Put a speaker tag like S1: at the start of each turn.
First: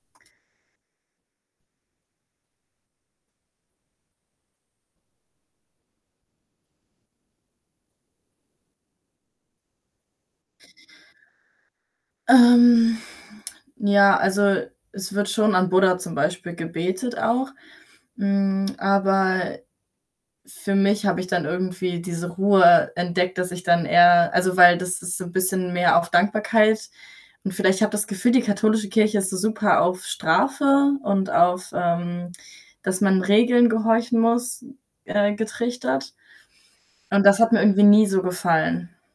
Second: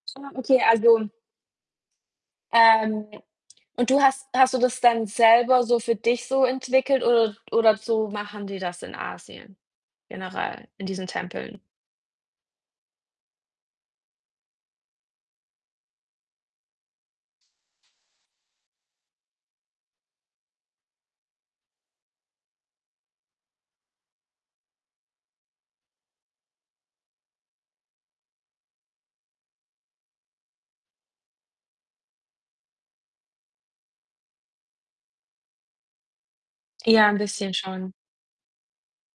S1: [unintelligible] okay, also ähm, und du hast hast du das dann selber so für dich so entwickelt oder oder so machen die das in Asien generell in diesen Tempeln?
S2: Ähm, ja, also, es wird schon an Buddha zum Beispiel gebetet auch, mm, aber für mich habe ich dann irgendwie diese Ruhe entdeckt, dass ich dann eher also, weil das ist so 'n bisschen mehr auf Dankbarkeit, und vielleicht habe das Gefühl, die katholische Kirche ist so super auf Strafe und auf, ähm, dass man Regeln gehorchen muss, äh, getrichtert.
S1: Ja, 'n
S2: Und das hat
S1: bisschen
S2: mir irgendwie
S1: schon.
S2: nie so gefallen.